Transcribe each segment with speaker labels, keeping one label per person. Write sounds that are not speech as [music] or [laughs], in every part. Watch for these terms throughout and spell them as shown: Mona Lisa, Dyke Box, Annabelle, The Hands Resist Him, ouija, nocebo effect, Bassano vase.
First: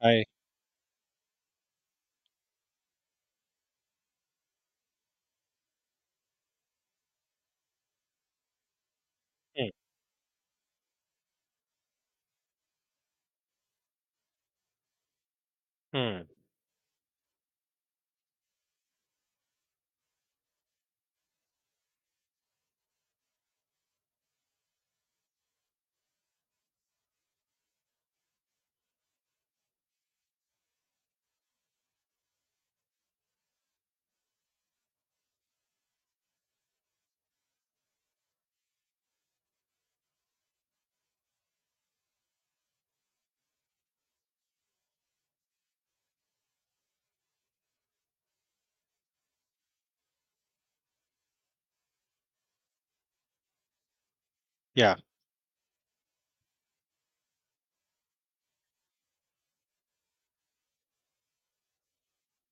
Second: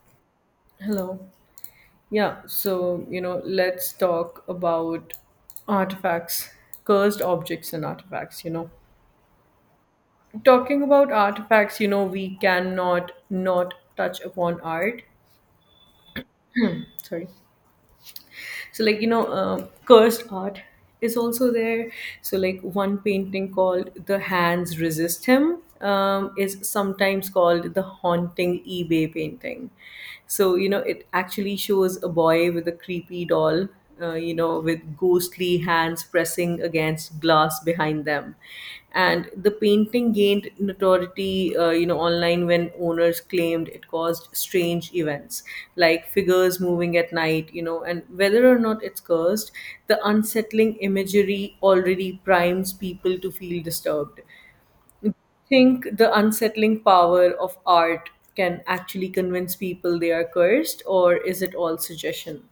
Speaker 1: I.
Speaker 2: Hello. Let's talk about artifacts, cursed objects and artifacts.
Speaker 1: hmm
Speaker 2: Talking about artifacts, we cannot not touch upon art.
Speaker 1: mm,
Speaker 2: Sorry. Cursed art is also there. So, like, one painting called The Hands Resist Him is sometimes called the Haunting eBay painting. It actually shows a boy with a creepy doll with ghostly hands pressing against glass behind them. And the painting gained notoriety online when owners claimed it caused strange events, like figures moving at night, and whether or not it's cursed, the unsettling imagery already primes people to feel disturbed.
Speaker 1: yeah.
Speaker 2: Think the unsettling power of art can actually convince people they are cursed, or is it all suggestion?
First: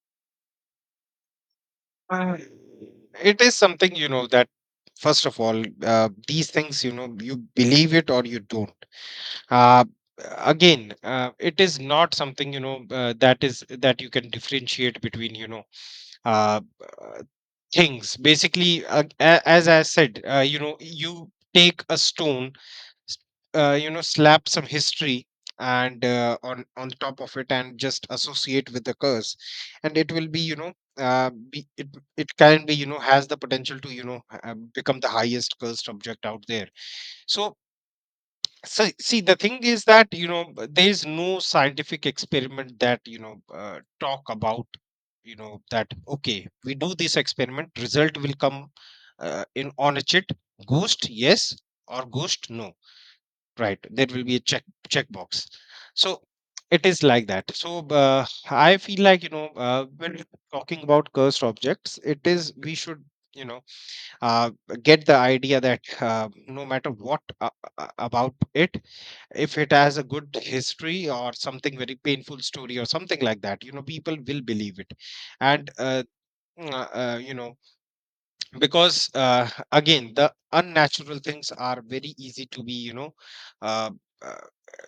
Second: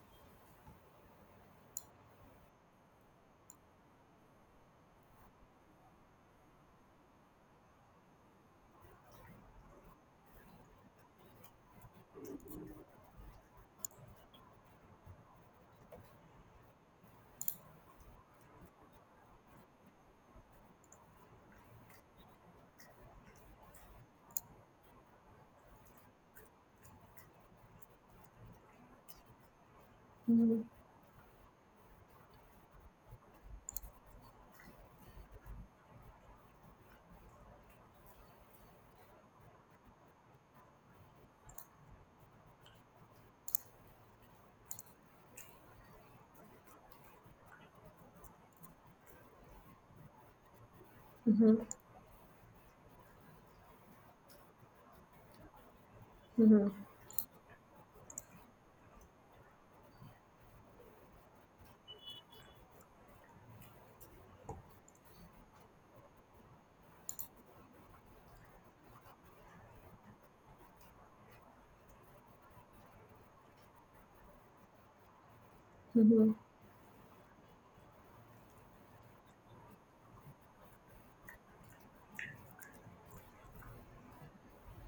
Speaker 1: Uh, it is something, you know, that first of all, these things, you know, you believe it or you don't. Uh, again uh, it is not something, you know, that is that you can differentiate between, you know uh, uh, things basically. As I said, you know, you take a stone, s- you know, slap some history and on the top of it and just associate with the curse, and it will be, you know, it it can be, you know, has the potential to, you know, become the highest cursed object out there. So so see, the thing is that, you know, there is no scientific experiment that, you know, talk about, you know, that okay, we do this experiment, result will come, in on a chit, ghost yes or ghost no, right? There will be a check, checkbox. So it is like that. So I feel like, you know, when talking about cursed objects, it is we should, you know, uh, get the idea that, no matter what about it, if it has a good history or something very painful story or something like that, you know, people will believe it. and uh,
Speaker 2: Mm-hmm.
Speaker 1: uh, uh, you know, because, again, the unnatural things are very easy to be, you know, uh, uh,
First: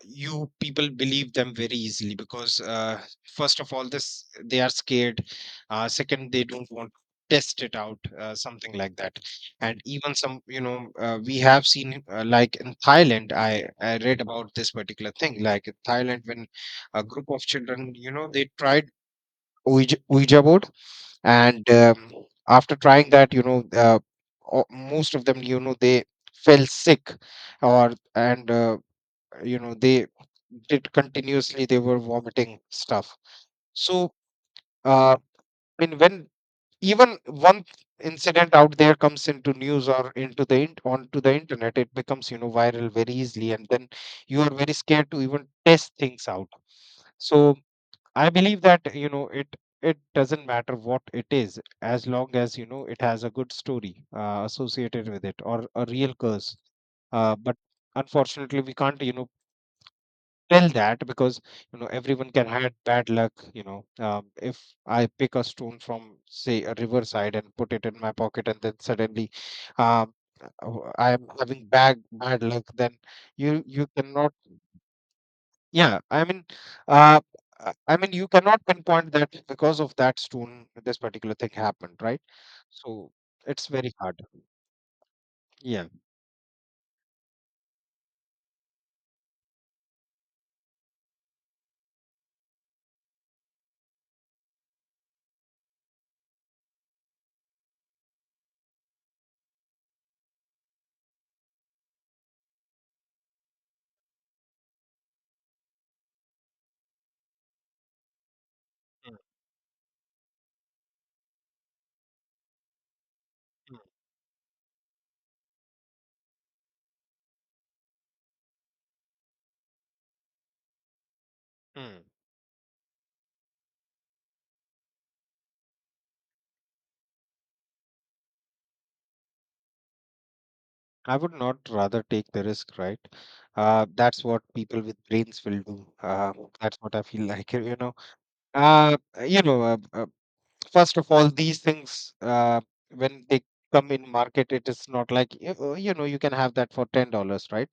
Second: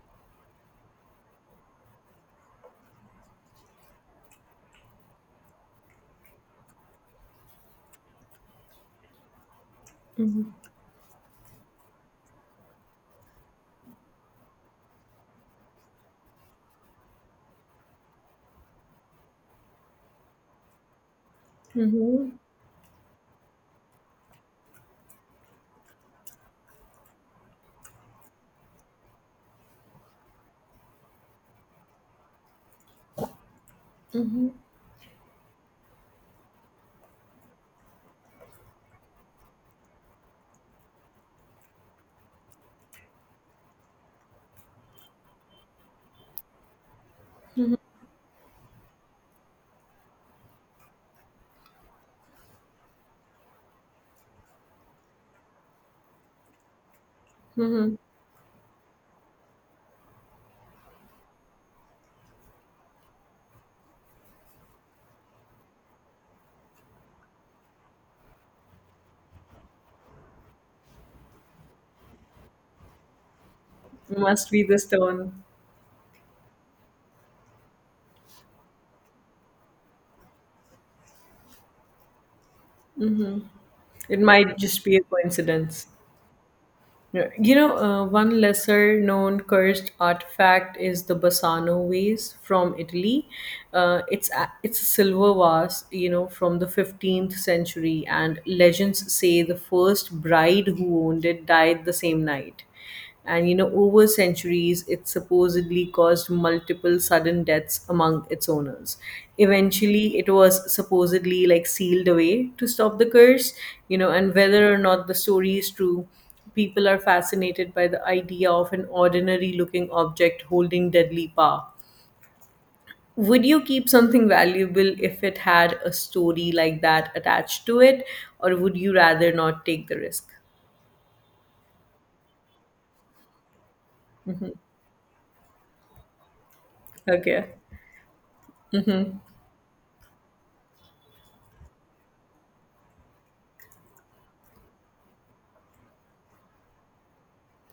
Speaker 1: you people believe them very easily because, first of all, this they are scared, second, they don't want to test it out, something like that. And even some, you know, we have seen, like in Thailand, I read about this particular thing, like in Thailand, when a group of children, you know, they tried Ouija, Ouija board, and
Speaker 2: Mm-hmm.
Speaker 1: after trying that, you know, most of them, you know, they fell sick or and you know, they did continuously, they were vomiting stuff. So
Speaker 2: Mm-hmm.
Speaker 1: uh, I mean, when even one incident out there comes into news or into the onto the internet, it becomes, you know, viral very easily, and then you are very scared to even test things out. So I believe that, you know, it doesn't matter what it is, as long as, you know, it has a good story associated with it or a real curse. But
Speaker 2: Mhm.
Speaker 1: unfortunately, we can't, you know, tell that, because, you know, everyone can have bad luck. You know, if I pick a stone from, say, a riverside and put it in my pocket, and then suddenly um, I am having bad luck, then you cannot.
Speaker 2: Must be the stone.
Speaker 1: Yeah, uh, I mean, you cannot pinpoint that because of that stone, this particular thing happened, right? So it's very
Speaker 2: It
Speaker 1: hard.
Speaker 2: might just be a
Speaker 1: Yeah.
Speaker 2: coincidence. Yeah. One lesser known cursed artifact is the Bassano vase from Italy. It's a silver vase from the 15th century, and legends say the first bride who owned it died the same night. Over centuries, it supposedly caused multiple sudden deaths among its owners.
Speaker 1: Mm,
Speaker 2: Eventually, it was supposedly like sealed away to stop the curse,
Speaker 1: mm,
Speaker 2: and whether or not the story is true, people are fascinated by the idea of an ordinary looking object holding deadly power.
Speaker 1: mm.
Speaker 2: Would you keep something valuable if it had a story like that attached to it, or would you rather not take the risk?
Speaker 1: I would not rather take the risk, right? That's what people with brains will do. That's what I feel [laughs]
Speaker 2: Okay.
Speaker 1: like, you know. Uh, you know, first of all, these things, when they come in market, it is not like, you know, you can have that for $10, right?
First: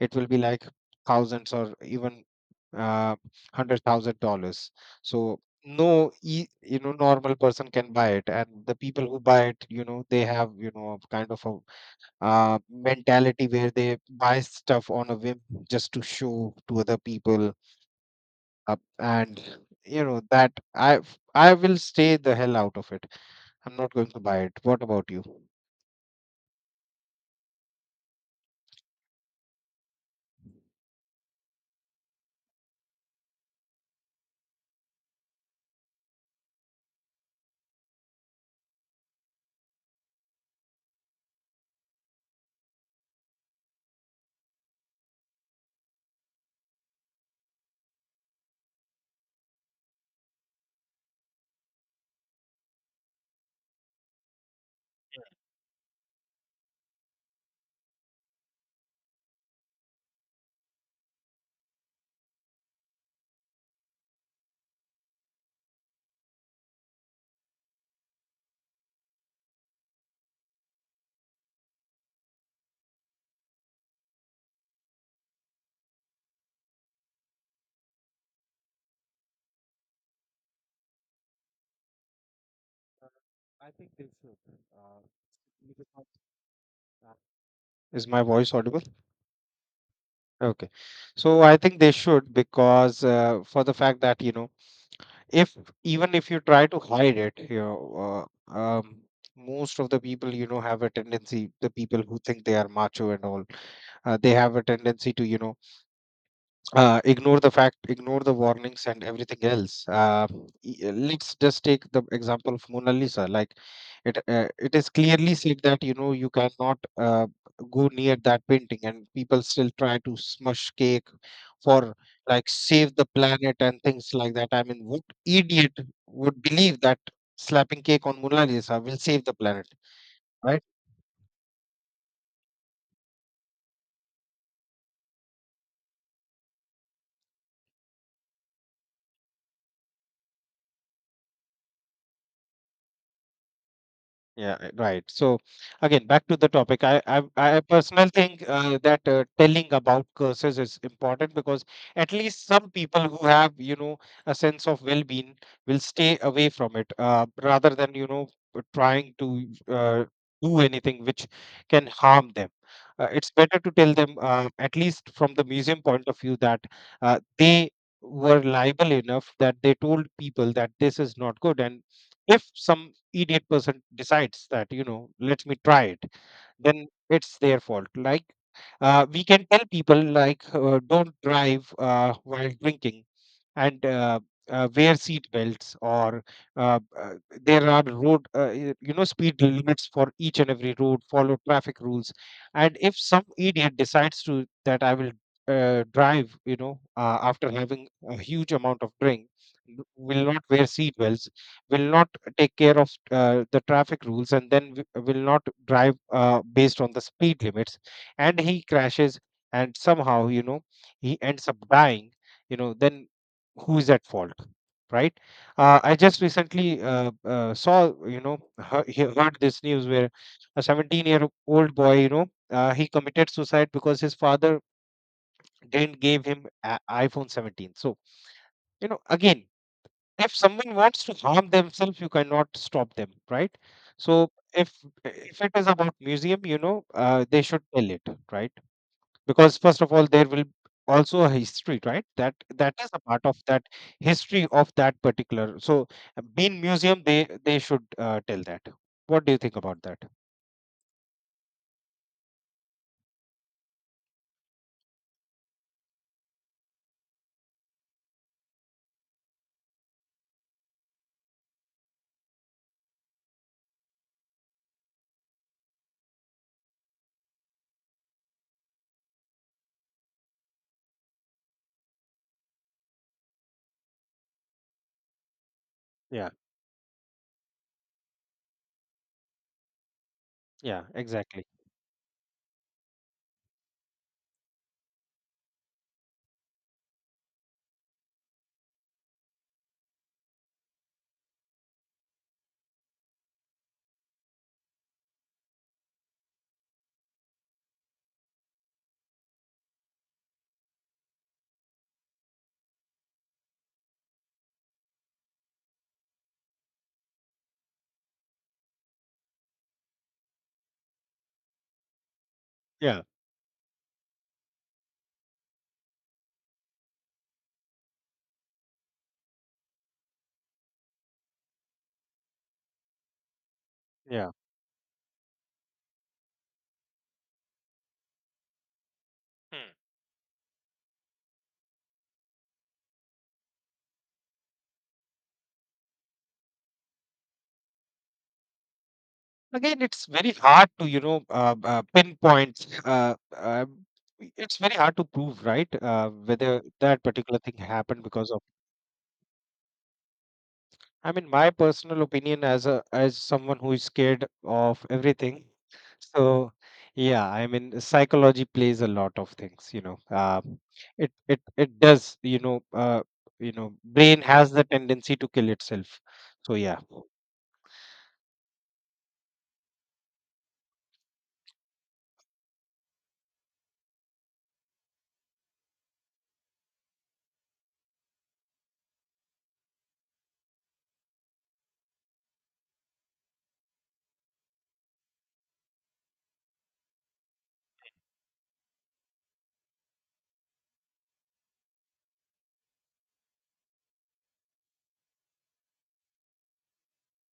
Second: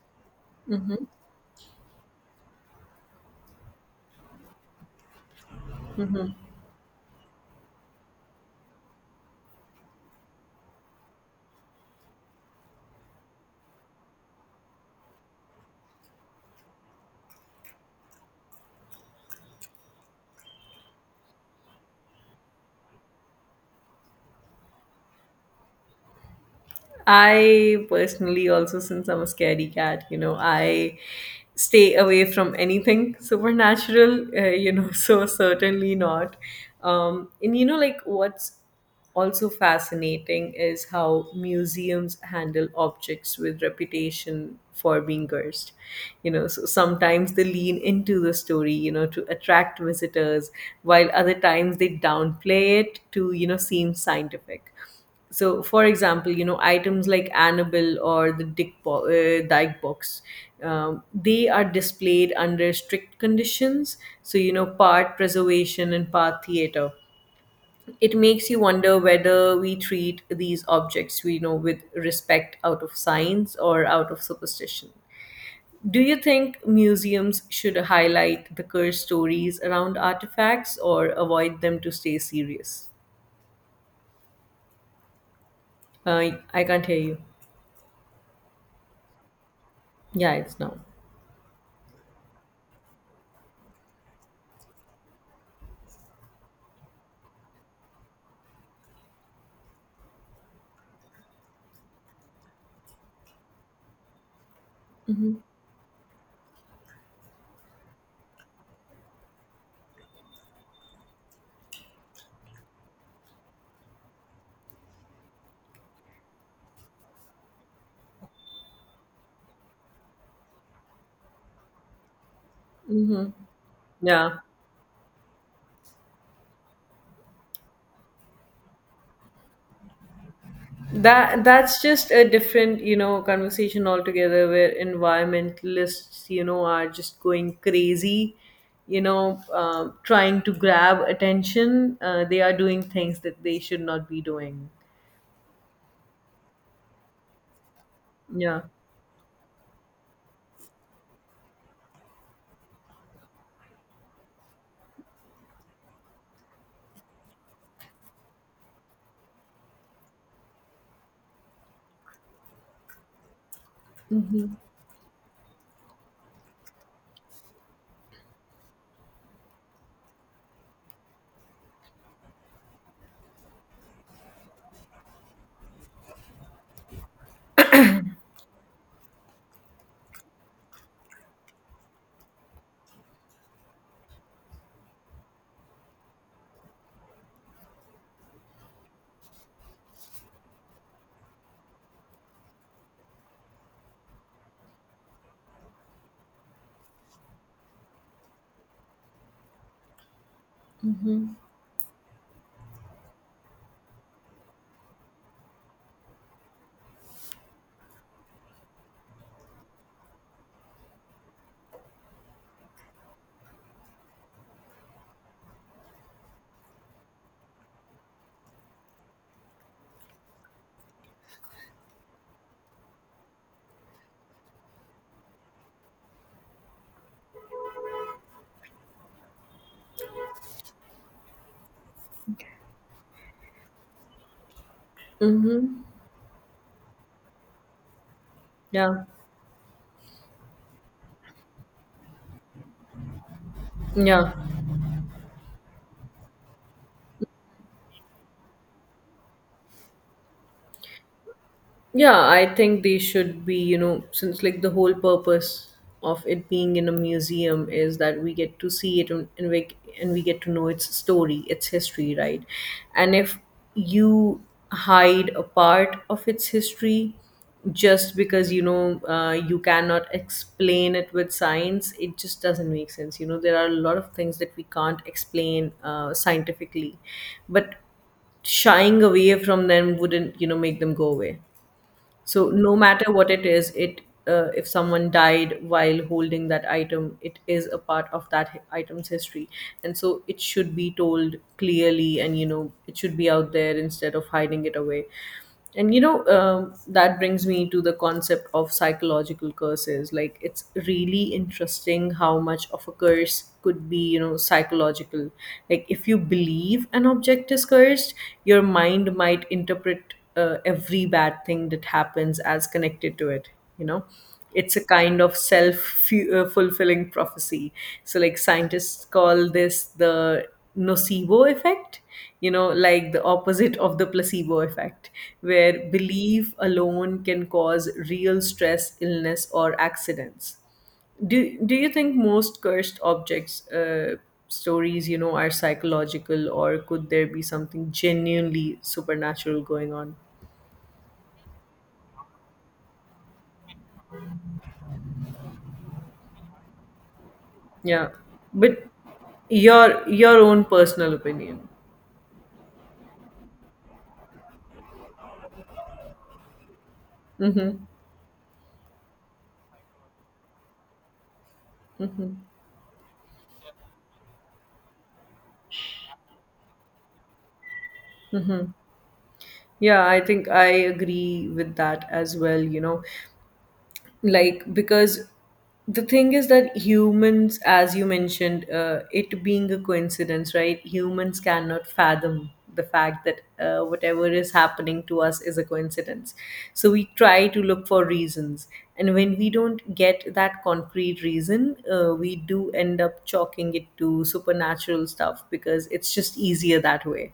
Speaker 1: It will be like thousands or even, uh, $100,000. So no, you know, normal person can buy it, and the people who buy it, you know, they have, you know, kind of a mentality where they buy stuff on a whim, just to show to other people. And you know, that I will stay the hell out of it. I'm not going to buy it. What about you?
Speaker 2: I personally also, since I'm a scary cat, I stay away from anything supernatural, [laughs] so certainly not. Like what's also fascinating is how museums handle objects with reputation for being cursed. So sometimes they lean into the story, to attract visitors, while other times they downplay it to, seem scientific. So for example, items like Annabelle or the dyke box they are displayed under strict conditions, so part preservation and part theater. It makes you wonder whether we treat these objects we know with respect out of science or out of superstition. Do you think museums should highlight the curse stories around artifacts or avoid them to stay serious?
Speaker 1: Uh, I think they should. Uh,
Speaker 2: I can't hear you.
Speaker 1: my voice audible?
Speaker 2: Yeah, it's
Speaker 1: Okay.
Speaker 2: now.
Speaker 1: So I think they should, because, for the fact that, you know, if even if you try to hide it, you know, uh, um, most of the people, you know, have a tendency, the people who think they are macho and all, they have a tendency to, you know, ignore the fact, ignore the warnings and everything else. Let's just take the example of Mona Lisa. Like, it is clearly said that, you know, you cannot, go near that painting, and people still try to smush cake for, like, save the planet and things like
Speaker 2: Yeah,
Speaker 1: that. I mean, what idiot would believe that slapping cake on Mona Lisa will save the planet? Right?
Speaker 2: that's just a different, conversation altogether where environmentalists, are just going crazy, trying to grab attention. They are doing things that they should not be
Speaker 1: Yeah,
Speaker 2: doing.
Speaker 1: right. So again, back to the topic. I personally think
Speaker 2: Yeah.
Speaker 1: that telling about curses is important, because at least some people who have, you know, a sense of well-being, will stay away from it, rather than, you know, trying to do anything which can harm them. It's better to tell them, at least from the museum point of view, that they were liable enough that they told people that this is not good, and if some idiot person decides that, you know, let me try it, then it's their fault. Like, we can tell people, like, don't drive while drinking, and wear seat belts, or uh, uh, there are road, you know, speed limits for each and every road, follow traffic rules. And if some idiot decides to that, I will drive, you know, after having a huge amount of drink, will not wear seat belts, will not take care of the traffic rules, and then will not drive based on the speed limits, and he crashes, and somehow, you know, he ends up dying, you know, then who is at fault? Right? I just recently saw, you know, heard, heard this news where a 17-year-old boy, you know, he committed suicide because his father didn't give him iphone 17. So, you know, again, if someone wants to harm themselves, you cannot stop them, right? So if if it is
Speaker 2: Mm-hmm.
Speaker 1: about museum, you know, they should tell it, right?
Speaker 2: Yeah.
Speaker 1: Because first of all, there will also a history, right, that that is a part of that
Speaker 2: Yeah.
Speaker 1: history of that particular. So being museum, they should tell that. What do you think about that?
Speaker 2: Yeah, I think they should be, since like the whole purpose of it being in a museum is that we get to see it and we get to know its story, its history, right? And if you hide a part of its history just because, you cannot explain it with science, it just doesn't make sense. You know, there are a lot of things that we can't explain
Speaker 1: Yeah,
Speaker 2: scientifically, but shying away from them wouldn't, make
Speaker 1: yeah,
Speaker 2: them go away.
Speaker 1: exactly.
Speaker 2: So no matter what it is, it if someone died while holding that item, it is a part of that item's history, and so it should be told clearly, and it should be out there instead of hiding it away. And you know That brings me to the concept of psychological curses. Like it's really interesting how much of a curse could be psychological. Like if you believe an object is cursed, your mind might interpret every bad thing that happens as
Speaker 1: Yeah,
Speaker 2: connected to it. you know it's a kind of self fulfilling prophecy. So like scientists call this the nocebo effect, like the opposite of the
Speaker 1: yeah.
Speaker 2: placebo effect, where belief alone can cause real stress, illness
Speaker 1: Hmm.
Speaker 2: or accidents. Do you think most cursed objects stories are psychological, or could there be something genuinely supernatural
Speaker 1: Again,
Speaker 2: going
Speaker 1: it's
Speaker 2: on?
Speaker 1: very hard to, you know, pinpoint, it's very hard to prove, right? Whether that particular thing happened
Speaker 2: Yeah,
Speaker 1: because of.
Speaker 2: but your own
Speaker 1: I
Speaker 2: personal
Speaker 1: mean, my
Speaker 2: opinion.
Speaker 1: personal opinion as a as someone who is scared of everything. So yeah, I
Speaker 2: Mm-hmm.
Speaker 1: mean, psychology plays a lot of things. You know, it does. You know, brain has the tendency to kill itself. So yeah.
Speaker 2: Yeah, I think I agree with that as well. You know, like because the thing is that humans, as you mentioned, it being a coincidence, right? Humans cannot fathom the fact that whatever is happening to us is a coincidence, so we try to look for reasons. And when we don't get that concrete reason, we do end up chalking it to supernatural stuff because it's just easier that way.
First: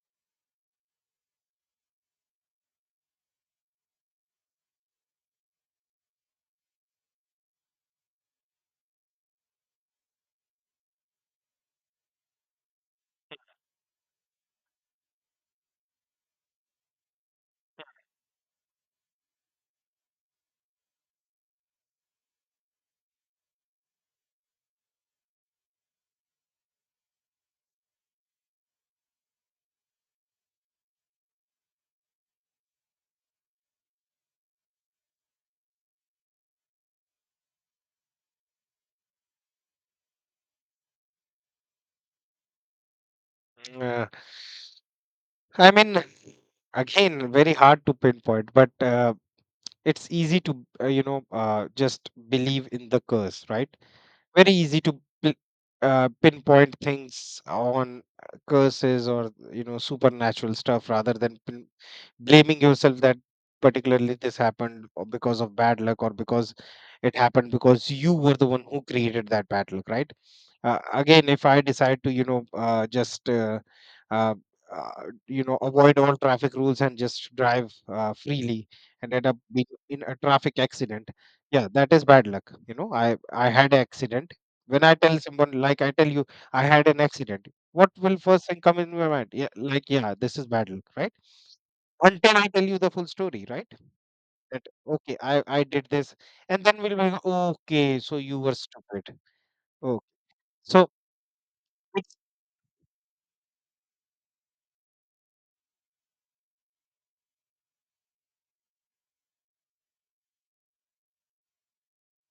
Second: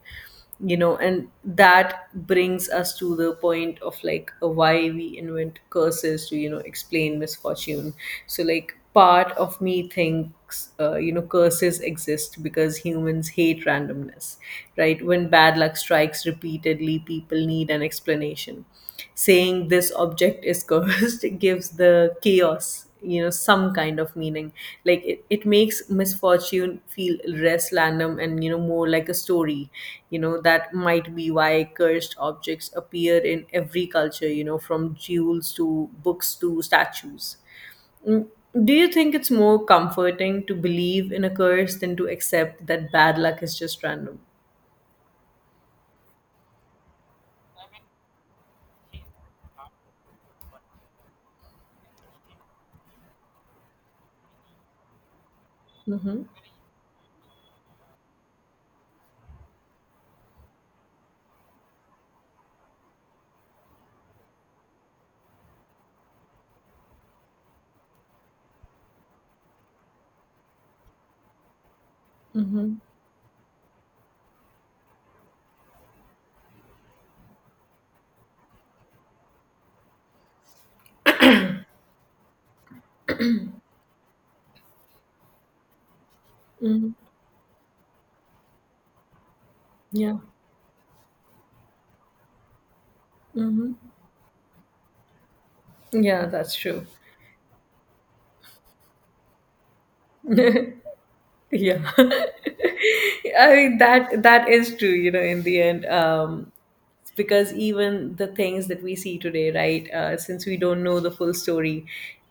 Speaker 2: And that brings us to the point of like why we invent curses to explain misfortune. So like part of me thinks curses exist because humans hate randomness. Right, when bad luck strikes repeatedly, people need an explanation. Saying this object is cursed [laughs] gives the chaos, some kind of meaning. Like it makes misfortune feel less random, and more like a story. You know, that might be why cursed objects appear in every culture, from jewels to books to statues. Mm, do you think it's more comforting to believe in a curse than to accept that bad luck is
Speaker 1: Mm,
Speaker 2: just random?
Speaker 1: I mean, again, very hard to pinpoint, but it's easy to you know, just believe in the curse, right? Very easy to pin-
Speaker 2: Mm-hmm.
Speaker 1: pinpoint things on curses or, you know, supernatural stuff rather than blaming yourself that particularly this happened or because of bad luck, or because it happened because you were the one who created that bad luck, right? Uh, again, if I decide to, you know,
Speaker 2: Mm-hmm.
Speaker 1: just uh, you know, avoid all traffic rules and just drive, freely, and end up being in a traffic accident, yeah, that is bad luck. You know, I had an accident. When I tell someone, like I tell you, I had
Speaker 2: Mm-hmm.
Speaker 1: an accident, what will first thing come in my mind? Yeah, like, yeah,
Speaker 2: Yeah.
Speaker 1: this is bad luck, right? Until I tell you the full story, right?
Speaker 2: Mm-hmm.
Speaker 1: That okay, I did this,
Speaker 2: Yeah, that's
Speaker 1: and then
Speaker 2: true.
Speaker 1: we'll be like, okay, so you were stupid. Oh, so
Speaker 2: Yeah.
Speaker 1: it's
Speaker 2: [laughs] I mean that is true, you know, in the end. Because even the things that we see today, right, since we don't know the full story,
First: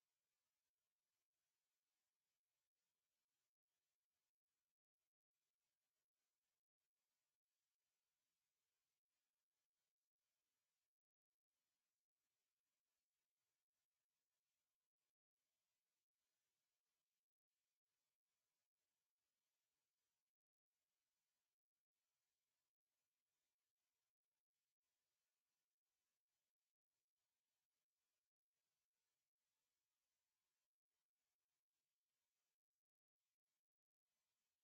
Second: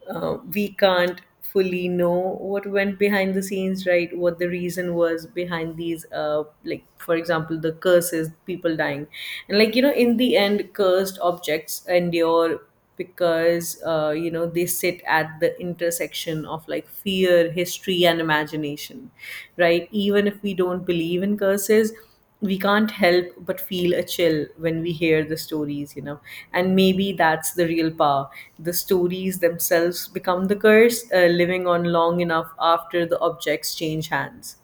Speaker 2: we can't fully know what went behind the scenes, right? What the reason was behind these, like, for example, the curses, people dying. And, like, you know, in the end, cursed objects endure because they sit at the intersection of like fear, history and imagination. Right, even if we don't believe in curses, we can't help but feel a chill when we hear the stories, you know. And maybe that's the real power. The stories themselves become the curse, living on long enough after the objects change hands.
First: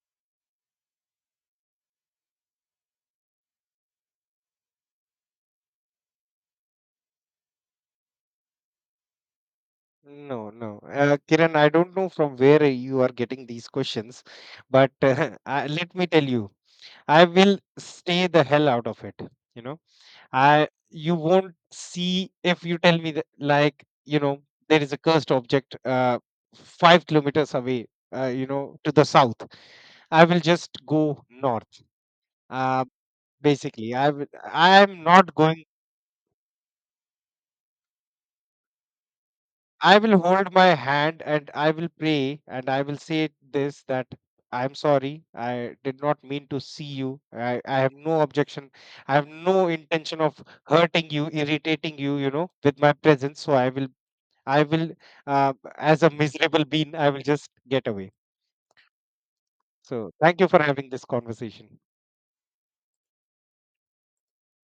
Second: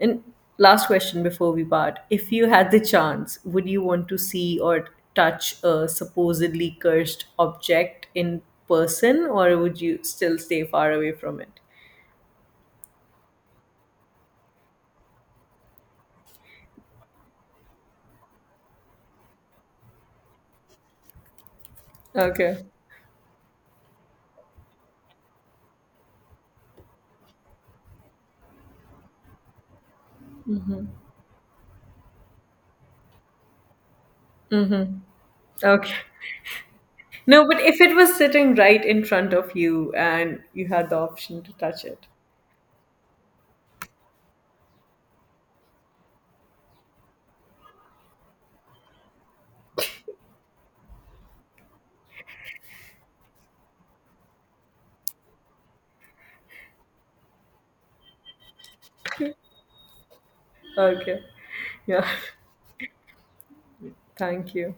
Speaker 2: And last question before we part, if you had the chance, would you want to see or touch a supposedly cursed object in person, or would you still
Speaker 1: no,
Speaker 2: stay
Speaker 1: no,
Speaker 2: far away from
Speaker 1: Kiran,
Speaker 2: it?
Speaker 1: I don't know from where you are getting these questions, but [laughs] let me tell you, I will stay the hell out of it. You know, I you won't see.
Speaker 2: Okay.
Speaker 1: If you tell me that, like, you know, there is a cursed object 5 kilometers away, you know, to the south, I will just go north. Uh, basically, I will. I am not going.
Speaker 2: Okay. No, but if it was sitting right in front of you
Speaker 1: I will
Speaker 2: and
Speaker 1: hold my
Speaker 2: you had the
Speaker 1: hand
Speaker 2: option
Speaker 1: and
Speaker 2: to
Speaker 1: I
Speaker 2: touch
Speaker 1: will
Speaker 2: it.
Speaker 1: pray and I will say this, that I'm sorry. I did not mean to see you. I have no objection. I have no intention of hurting you, irritating you, you know, with my presence. So I will I will, as a miserable bean, I will just get away. So thank you for having this
Speaker 2: Okay.
Speaker 1: conversation.
Speaker 2: Yeah. [laughs] Thank you.